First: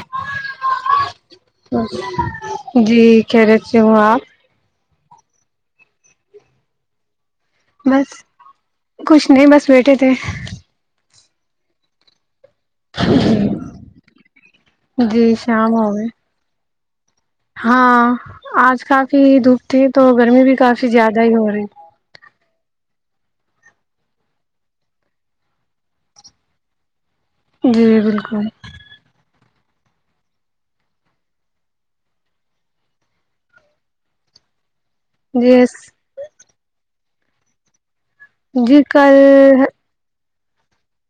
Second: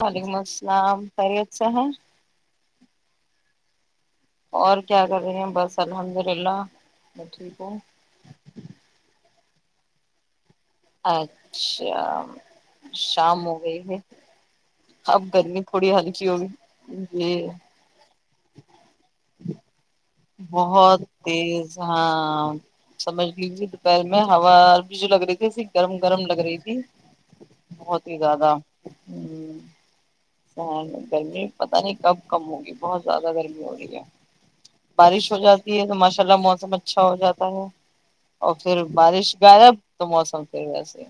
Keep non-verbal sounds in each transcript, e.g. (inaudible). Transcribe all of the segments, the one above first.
وعلیکم السلام خیریت سے ہیں جی کہہ رہتی ہوں آپ اور کیا کر رہے ہیں بس الحمد للہ میں ٹھیک ہو بس کچھ نہیں بس بیٹھے تھے اچھا شام ہو گئی ہے اب جی گرمی شام تھوڑی ہو گئے ہلکی ہوگی جی ہاں آج کافی دھوپ تھی تو گرمی بھی کافی بہت زیادہ ہی ہو رہی تیز ہاں سمجھ لیجیے دوپہر میں ہوا بھی جو لگ رہی تھی ایسی گرم گرم لگ رہی تھی جوی بہت ہی بالک س گرمی پت نہیں کب کم ہوگی بہت زیادہ گرمی ہو رہی ہے بارش ہو جی جاتی ہے تو ماشاء اللہ موسم اچھا اچھا ہو جاتا ہے اور پھر جی بارش کل غائب تو موسم پا سے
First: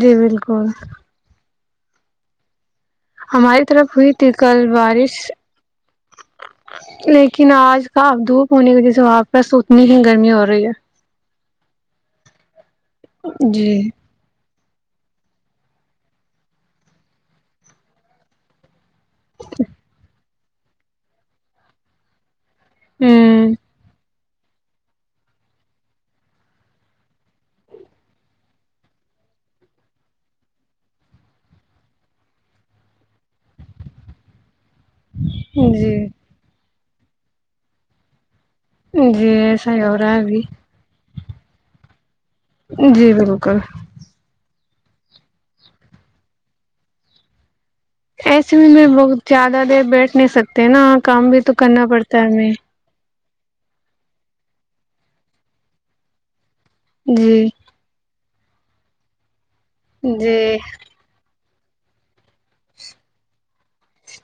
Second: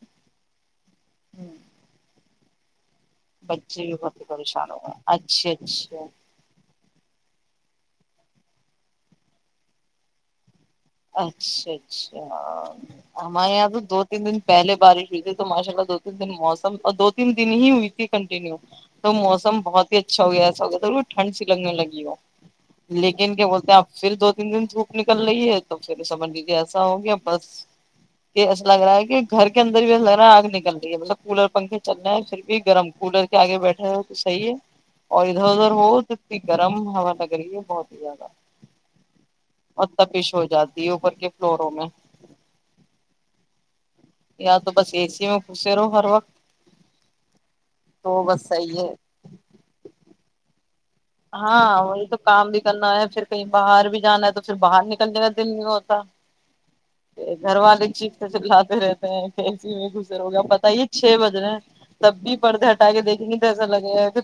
جی بالکل ہماری بچے طرف بھی ہوئی بہت تھی کل پریشان ہو گئے بارش اچھا اچھا لیکن آج ہپ دھوپ ہونے کی وجی سے وہاں پس تو اتنی ہی گرمی ہو رہی ہے اچھا اچھا ہے ہمارے یہاں جی تو دو تین دن پہلے بارش ہوئی تھی تو ماشاء اللہ دو تین دن موسم اور دو تین دن ہی ہوئی تھی کنٹینیو تو موسم بہت ہی اچھا ہو گیا س ٹھنڈ سی لگنے لگی ہو لیکن کیا ہوں بولتے ہیں آپ پھر دو تین دن دھوک نکل رہی ہے تو پھر سمجھ لیجیے ایسا ہوگیا بس یہ ایسا لگ رہا ہے کہ گھر کے اندر بھی ایسا لگ رہا ہے آگ نکل رہی ہے مطلب کولر پنکھے چل رہ ہے پھر بھی گرم کولر کے آگے بیٹھے ہوئے تو صحیح ہے اور ادھر ادھر ہو جی توھر گرم ہا لگ رہی ہے بہت ہی زیاہ جی ایسا ہی ہو رہا ہے ابھی جاتی اوپر کے فلورو میں جی بالکل یا تو بس اےسیی میں پھسے رہو ہر وقت تو بس ایسے میں صحیح میں ہے بہت زیادہ دیر بیٹھ نہیں سکتے ہیں نا کام بھی تو کرنا ہاں یہ تو پڑتا ہے ہمیں کہیں باہر بھی جانا ہے تو پھر باہر نکلنے کا دل نہیں ہوتا جی دھر والالچ ےلاتے رہتے ہیں ای میں گزرے ہو گیا جی پتائیے چھ بجے تب بھی پ پردے ہٹا کے دیکھیں گے تو ایسا لگے گا کہ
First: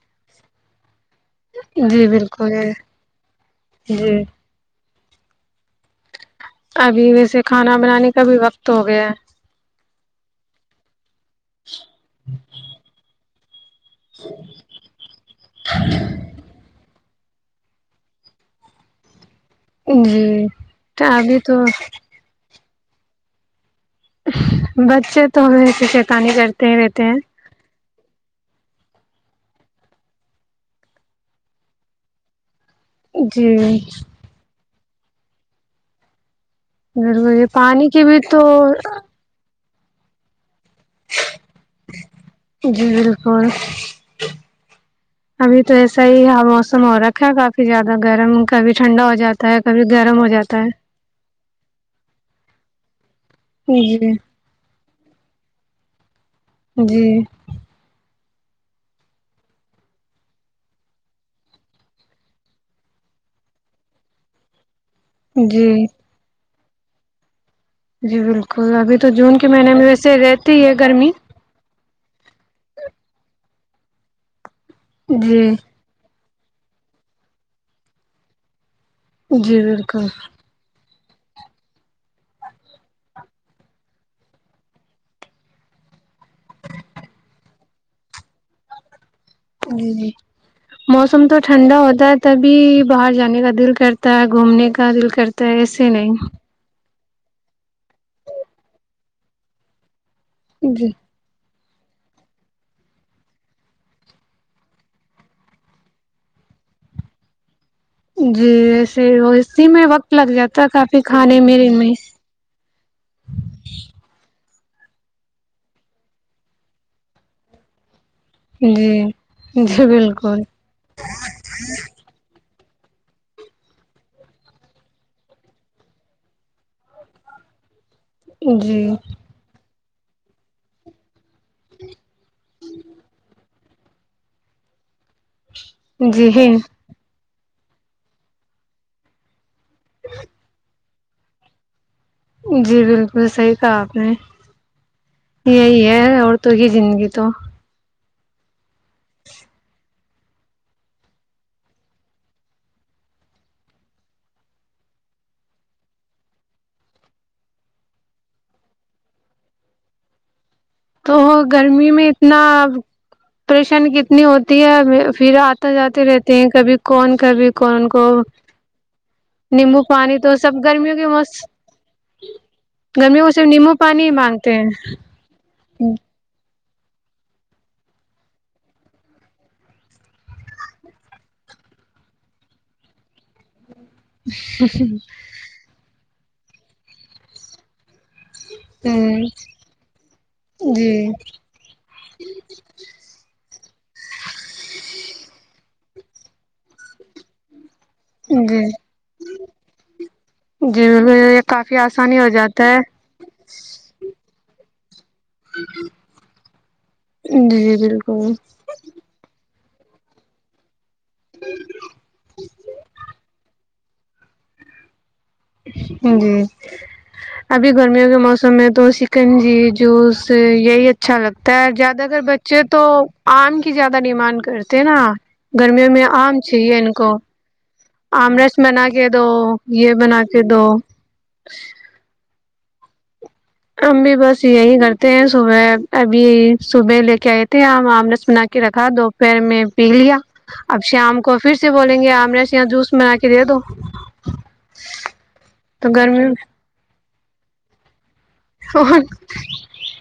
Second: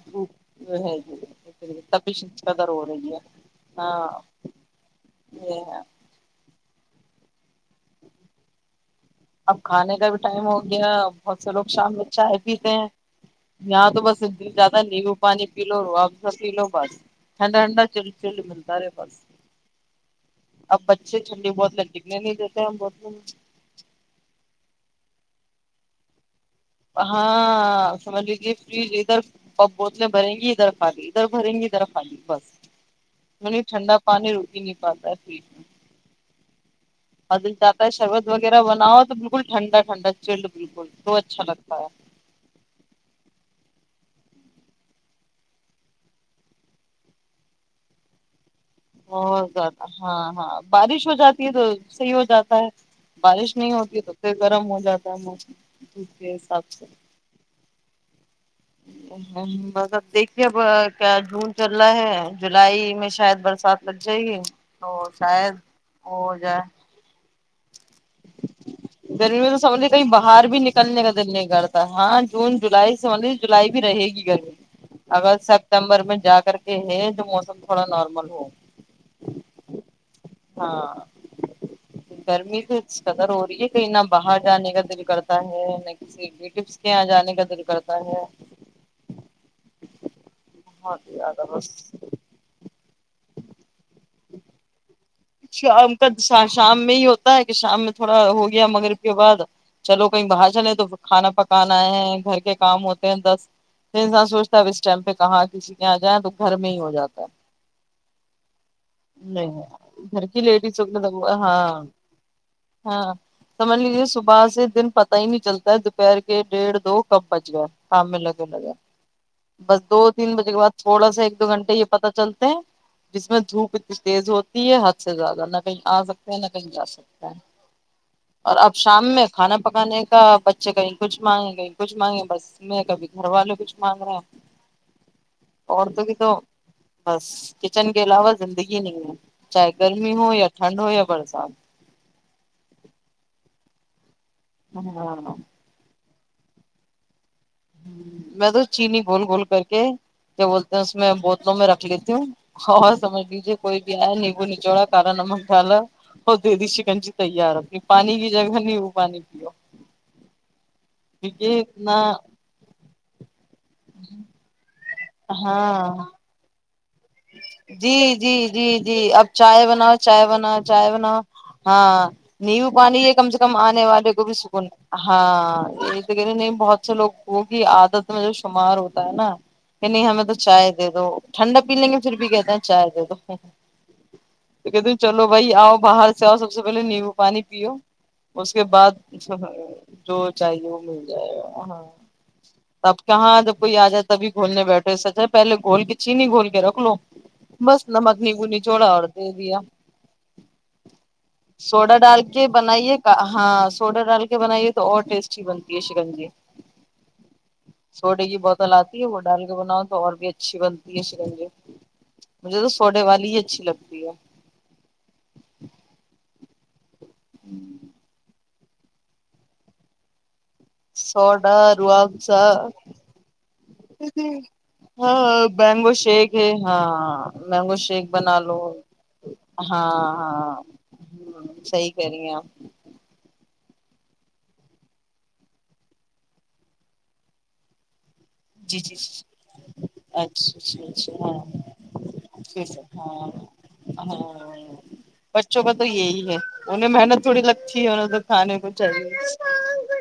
ہے یہ جی تبھی بالکل شکا در ہے ہو رہی ہے ہاں جی ا (inaudible) ابھی ویسے کھانا بنانے کا بھی وقت ہو گیا ہے اب کھانے کا بھی ٹائم ہو گیا بہت سے لوگ شام میں چائے پیتے ہیں یہاں تو بس زیادہ نیبو پانی پی لو رو آب س پی لو بس ہنڈا ہنڈا چل چل ملتا رہا بس جی تو ابھی تو د بت بچے تو وس چیتاانی کرتے ہی رہتے ہیں ہاں سمجھ لیجے فریج ادھر پپ بوتلیں بھریں گی ادھر خالی ادھر بھریں گی ادھر خالی بس میں جی نے ٹھنڈا پانی روٹی نہیں پتہ ٹھیک ہے ض اور یہ پانی کی بھی تو ٹنڈا ٹھڈا چل جی بالکل ابھی تو ایسا ہی ہ موسم ہو رکھا کافی زیادہ گرم کا بہت زیادہ ہاں ہاں ہے بارش ہو جاتی ہے تو صحیح ہو جاتا ہے بارش نہیں ہوتی ہے تو جی پھر گرم ہو جاتا (unintelligible) ج حساب سے جی ہ بس اب دیکھیے اب کیا جون چل رہا ہے جولائی میں شاید برسات لگ جائے گی تو شاید جی وہ ہو جائے جی بالکل ابھی جون گرمی کے میں تو مہینے سمجھ لی کہیں ویسے باہر رہتی بھی ہے نکلنے گرمی کا دل نہیں کرتا ہاں جون جولائی سمجھ لی جولائی بھی رہے گی گھر اگر جی سپتمبر میں جا کے کر کے ہے جو موسم تھوڑا نارمل ہو جی بالکل ہاں گرمی سے قدر ہو رہی ہے کہیں نہ باہر جانے کا دل کرتا ہے ریو کے یہاں جانے کا در کرت (unintelligible) ج موسم تو زیادہ بس ٹھنڈا ہوتا ہے تبھی باہر جانے کا دل کرتا ہے گھومنے کا دل کرت شام کا شام میں یہ ہوتا ہے کہ شام میں تھوڑا ہو گیا مگر اس کے بعد چلو کویں باہر جانے تو جی کانا پکا کان آئے ہیں گھر کے کام ہوتے ہیں دس پ انسان سوچتا ہے ا اس ٹائم پہ کہاں کسی کےاں جائیں تو گھر میں ہی ہو جاتا ہے جی ایسے نہیں اسی میں وقت گھر لگ کی جاتا ہے لیڈیزوں کافی کےا کھانے میرے ہاں میں ہاں سمجھ لیجے صبح سے دن پتا ہی نہیں چلتا ہے دوپہر کے ڈیڑھ دو کب بچ گیا شام میں لگے لگے جی بس جی دو تین بالکل بجے کے بعد تھوڑا سا ایک دو گھنٹے یہ پتا چلتے ہیں جس میں دھوپ کچ تیز ہوتی ہے حد سے زیادہ نہ کہیں آ سکتے ہیں نہ کہیں جا سکتا ہے اور اب جی شام میں کھانا پکانے بچے کایں کچھ مانگیں گئی کچھ مانگے بس میں کبھی گھر والے کچھ مگ رہ عورتوں کی جی تو بس کچن کے علاوہ زندگی یہ نہیں چاہے گرمی ہو یا ٹنڈ ہو یا بڑ ساحب جی بالکل صحیح تھا آپ نے ہاں دوڑ تو یہ زندگی تو میں تو چینی گول گھول کر کے کیا بولتے ہیں اس میں بوتلوں میں رکھ لیتی ہوں اور سمجھ لیجیے کوئی بھی آیا نیمبو نچوڑا کالا نمک ڈالا اور دے دیی چکنجی تیار رتی پانی کی جگہ نہیں وہ پانی پیو تو گرمی میں اتنا پریشانی کتنی ہوتی ہے پھر آتا ہاں جاتے رہتے ہیں بھی جی جی جی جی اب چائے نیمبو بناؤ پانی چائے تو بناؤ سب چائے گرمیوں کے بناؤ موس ہاں نیبو پانی یہ گرمیوں کم کو سے صرف کم نیمبو آنے پانی ہی والے کو بھی مانگتے ہیں سکون ہاں ہاں یہ تو کہے نہیں بہت لوگوں کی عادت میں جو شمار ہوتا ہے نا کہ نہیں ہمیں تو چائے دے دو ٹھنڈا پی لیں گے ادھر بھی کہتے ہیں چائے تو تو کہتی چلو بھائی آؤ باہر آؤ سب سے پہے نیمبو پانی پیو اس کے بعد ہمم جو چاہیے وہ مل جی جائے گا ہاں اب کہاں جب کوئی آ جائے تبھی گھولنے بیٹھے سچ ہے پہلے گھول کے چینی گھول کے رکھ لو بس نمک نیگ جی نچوڑا اور دے دیا جی بالکل یہ کافی سوڈا آسانی ڈال ہو کے جاتا بنائیے کا ہاں سوڈا ڈال کے بنائیے تو اور ٹیسٹی بنتی ہے شکنج ہے جی جی سوڈے بالکل کی بوتل آتی ہے وہ ڈال بناؤ تو اور بھی اچھی بنتی یہ رنجے مجھے تو سوڈے والی ہی اچھی لگتی ہے جو جی ابھی گرمیوں کے موسم میں تو چکن جی جوس تو یہی اچھا لگتا سوڈا ہے روح زیادہ اگر افزا بچے تو آم کی زیادہ ڈیمانڈ کرتے نا ہاں مینگو گرمیوں میں شیک آم ہے چاہیے ہاں ان کو مینگو شیک بنا آمرس لو کے دو ہاں یہ بنا کے ہاں دو صحی کہہ رہی (inaudible) ہم بھی بس یہی کرتے ہیں صبح ابھی صبح لے کے آئے تھ ہیں ہم آم بنا کے جی رکھا جی دو پیر میں پی لیا اچھا اب اچھا اچھا شام کو پھر ہاں سے بولیں گے آم رس یہ پھر جوس بنا ہاں کے دے دو ہاں تو گرمی جووڑی لگھی ہے اور کھانے کو چاہیے میں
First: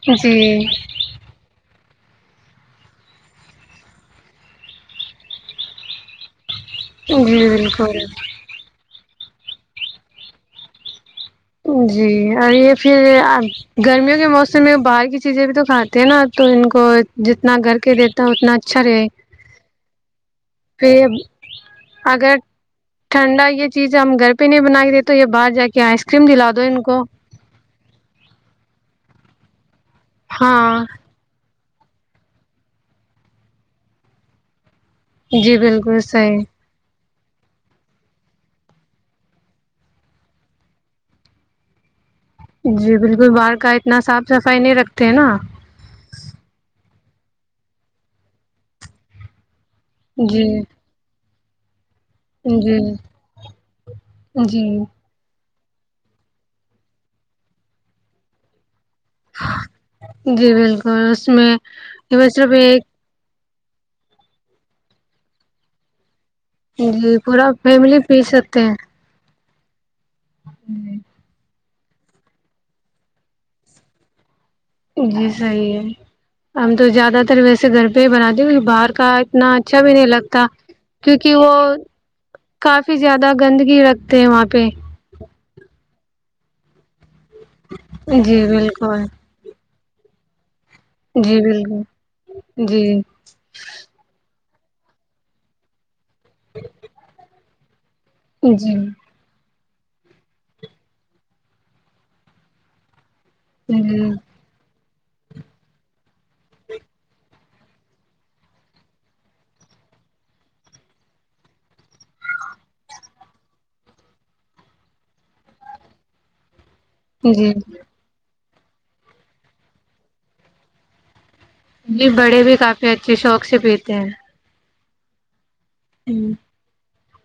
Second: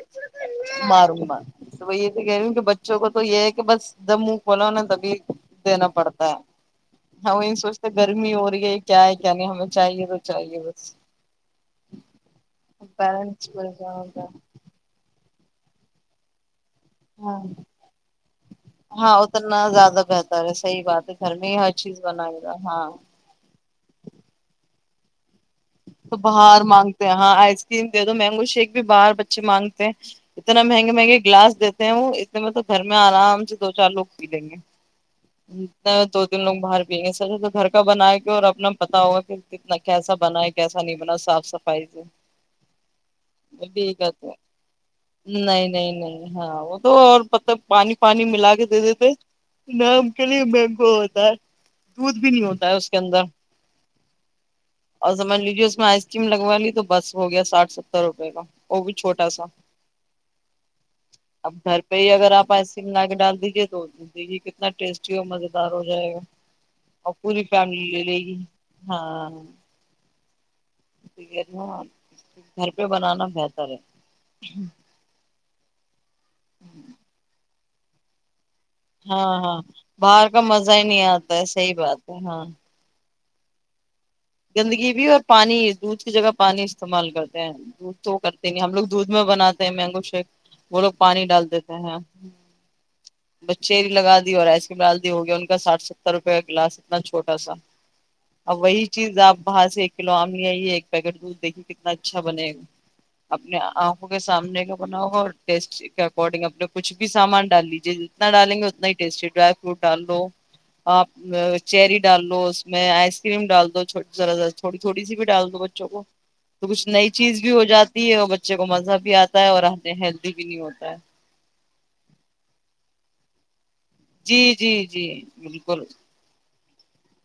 جی ماروں مار تو وہ یہ تو کہہ رہی ہوں کہ بچوں کو تو تو یہ ہے کہ بس جب منہ کھولا تبھی دینا پڑتا ہے ہ جی یہ سوچتے بالکل گرمی ہو رہی ہے کیا ہے یعنی ہمیں چاہیے تو چاہیے بس جی اور یہ پھر پیرنٹس پریشان گرمیوں ہوتا ہے کے موسم میں باہر کی چیزیں بھی تو کھات ہیں نا تو ان کو کو ہاں جتنا گھر کے دیتا ہ اتنا اچھا رہے ہاں اتنا زیادہ بہتر ہے صحیح پھر بات ہے گھر میں ہی ہر چیز اگر بنائی گا ہاں ٹھنڈا یہ چیز ہم گھر پہ نہیں بنا کے دیتے تو یہ بعار ج کے آس تو باہر مانگتے ہیں ہاں آئس کریم دے دو مینگو شیک بھی باہر بچے مانگ اتنا ہاں مہنگے مہنگے گلاس د وہ اتنے مطلب گھر میں آرام سے دو چار لوگ پی لیں گے جی اتنے بالکل دو صحیح تین لوگ باہر گھر کا بناائے گ اور اپنا پتا ہوگا کہھر کتنا کیسا بنائے گا کیسا نہیں بنا صاف صفائی سے جی بالکل باہر وہ کا بھی یہی اتنا صاف کہتے ہیں صفائی نہیں رکھتے ہیں نا نہیں نہیں نہیں ہاں وہ تو اور مطلب پانی پانی ملا کے دے دیتے نام کلی جی مگ ہوتاا جی جی مان لیجیے اس میں آئس کریم لگوا لی تو بس ہو گیا سٹھ ستر روپئے کا وہ بھی چھوٹا سا جی بالکل اس اب میں گھر پہ ہی اگر بس صرف آپ ایسے ایک ملا کے ڈال دیجیے د دیجے گی کتنا ٹیسٹی اور مزے دار ہو جائے گا جی اور پوری پورا فیملی لے لے پی گی سکتے ہیں ہاں گھر پہ بنانا بہتر ہے جی صحیح ہے ہم تو زیادہ تر ویسے گھر پہ ہی بنا د ہاں ہاں باہر کا مزہ ہی نہیں آتا کیونکہ ہے وہ صحی بات ہے ہاں کافی زیادہ گندگی رکھ ہیں وہاں پہ گندگی بھی اور پانی دودسری جگہ پانی استعمال کرتا دھ تو جی کرتے ہیں ہم لوگ بالکل دودھ میں بناتے مینگو شیک وہ لوگ پانی جی ڈال دیتے بالکل ہیں جی بچیری لگا دی اورس ال دی ہو گیا ان کا ساٹھ ستر روپ کا گلاس اتنا چھوٹا سا اب جی وہی چیز آپ باہر سے ایک کلو آم ل آئیے ایک پیکٹ دودھ دیکھیے کتنا اچھا بنے گا اپنے آنکھوں کے جی سامنے بناؤ اور ٹیسٹی کے اکارڈنگ اپنے کچھ بھی سامان ڈال لیجے جتنا ڈالیں گے اتنا ہی ٹیسٹی ڈرائی فروٹ ڈال لو آپ چیری ڈال لو اس میں آئس کریم ڈال دو ذرارا تھوڑی تھوڑی سی بھی ڈال دو بچوں کو تو کچھ نئی چیز بھی جی ہو جاتی ہے اور ب بچے کو مزہ بھی آتا ہے اور آتے ہیلدی بھی نہیں ہوتا ہے جی بڑے بھی کافی اچھے شوق سے پ جی جی جی کل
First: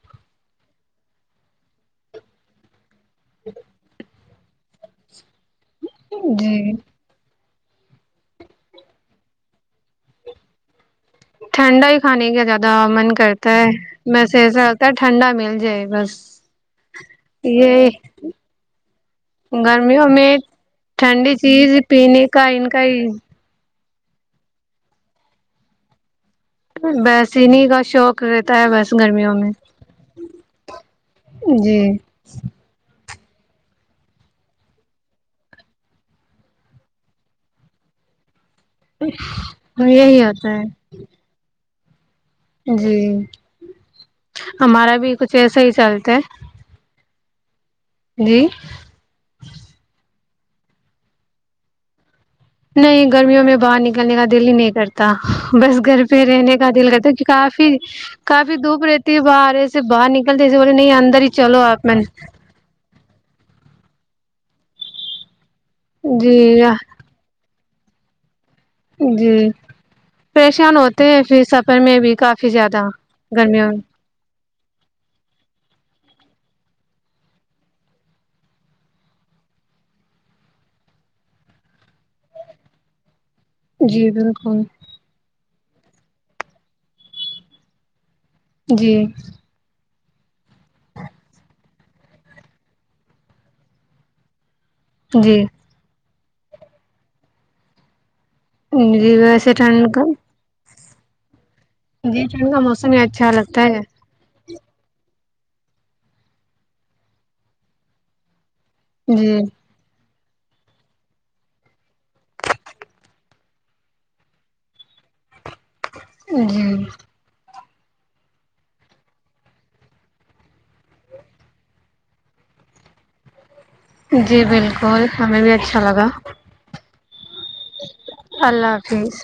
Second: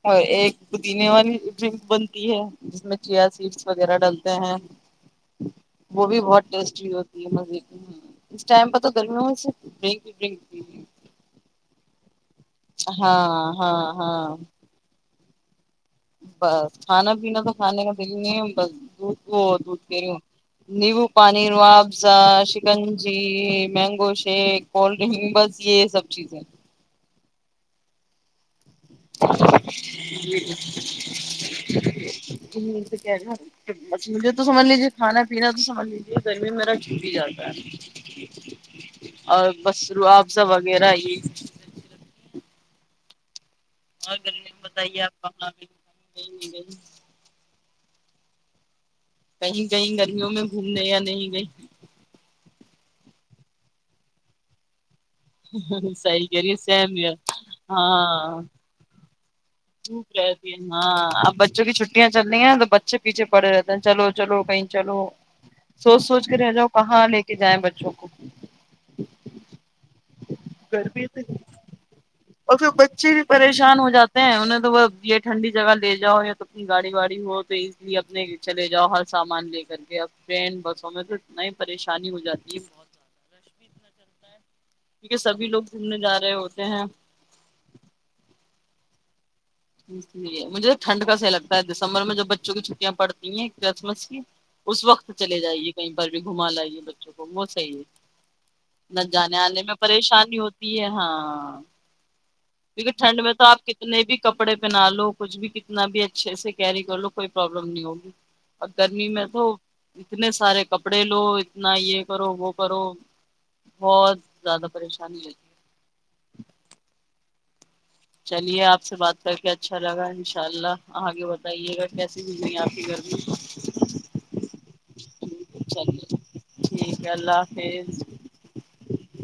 اور ایک پودینے والی ڈرنک بنتی ہے جس میں چیئر سیٹس وغیرہ ڈالتے ہیں وہ بھی بہت جی ٹیسٹی ہوتی ہے مزے ہ اس ٹائم پہ تو گرمیوں میں صر بریک ہی بریک بھی ٹھنڈا ہی کانے کیا زیادہ من کرتا ہاں ہے ہاں ہاں میںسے ایسا لگتا ہے ٹھنڈا م جائے بس بس کھانا پینا تو کھانے یہ کا دل ہی نہیں بس دھ کو دھ پہ گرمیوں رہی ہوں میں نیبو ٹھنڈی پانی ر چیز افضہ پینے کا ان کا ہی شکنجی مینگ گوشے کولڈ ڈرنکگ بس یہ یہ سب چیزیں بسین کا شوق رہ جی ج ن مجھے تو سمجھ لیجیے کھانا پینا تو سمجھ لیجیے گرمی میں میرا چھوٹ ہی جاتا ہے اور بصروح یہی افزہ ہوتا ہے وغیرہ ہی (inaudible) ہ گل ہمارا بتائیے بھی آپ کچھ ایسا گ ہی چلتا ہے نہیں گئی جی کہیں کہیں گرمیوں میں گھومنے یا نہیں گئی نہیں گرمیوں میں باہر نکلنے کا دل ہی نہیں کرتا بس گئی گھر پہ صحیح کہہ رہی ہے رہنے کا دل سیم کرتا یار کافی ہاں کافی دھوپ رہتی ہے بار دھوپ رہتی ہے ہاں اب بچوں کی آپ من چھٹیاں چلنی ہیں تو بچے پیچھے پڑے رہتے ہیں چلو تو چلو کہیں چلو سوچ سوچ کر رہ جی جاؤ کہاں لے کے جائیں بچ چوکو جی پریشان ہوتے گرمی ہیں سے پھر سفر میں بھی کافی اور پھر زیادہ بچے بھی گرمیوں پریشان ہو میں جاتے ہیں انہیں تو یہ ٹھنڈی جگہ لے جاؤ یا تو اپنی گاڑی واڑی ہو تو ایزیلی اپنے چلے جاؤ ہر سامان لے کر کے اب ٹرین بسوں میں تو اتنا ہی پریشانی ہو جاتی ہے بہت جی بالکل گومنے جا رہے ہوتے ہیں جی اس لیے مجھے ٹھنڈ کا صح لگتا ہے دسمبر میں جب بچوں کی چھٹیاں پڑتی ہیں کرسمس کی اس وقت جی چے جائیے کہیں بھی گھما لاائیے بچوں کو وہ صحیح ہے جی ویسے ٹھنڈ کا پ ہاں جی ٹھنڈ کا موسم کیونکہ ہی ٹھنڈ اچھا میں تو لگتا آپ ہے کتنے بھی کپڑے پہنا لو کچھ بھی کتنا بھی اچھے سے کیری کر لو کوئی پرابلم نہیں ہوگی اور گرمی میں جی تو اتنے سارے کپڑے لو اتنا یہ کرو وہ کرو بہت زیادہ پریشانی ہوتی ہے جی چلیے آپ سے بات کر کے اچھا لگا انشاء اللہ آگے بتائیے گا کیسی زندی ہے آپ کے گھر میں جی بالکل ہمیں بھی اچھا لگا گ ال اللہ حافظ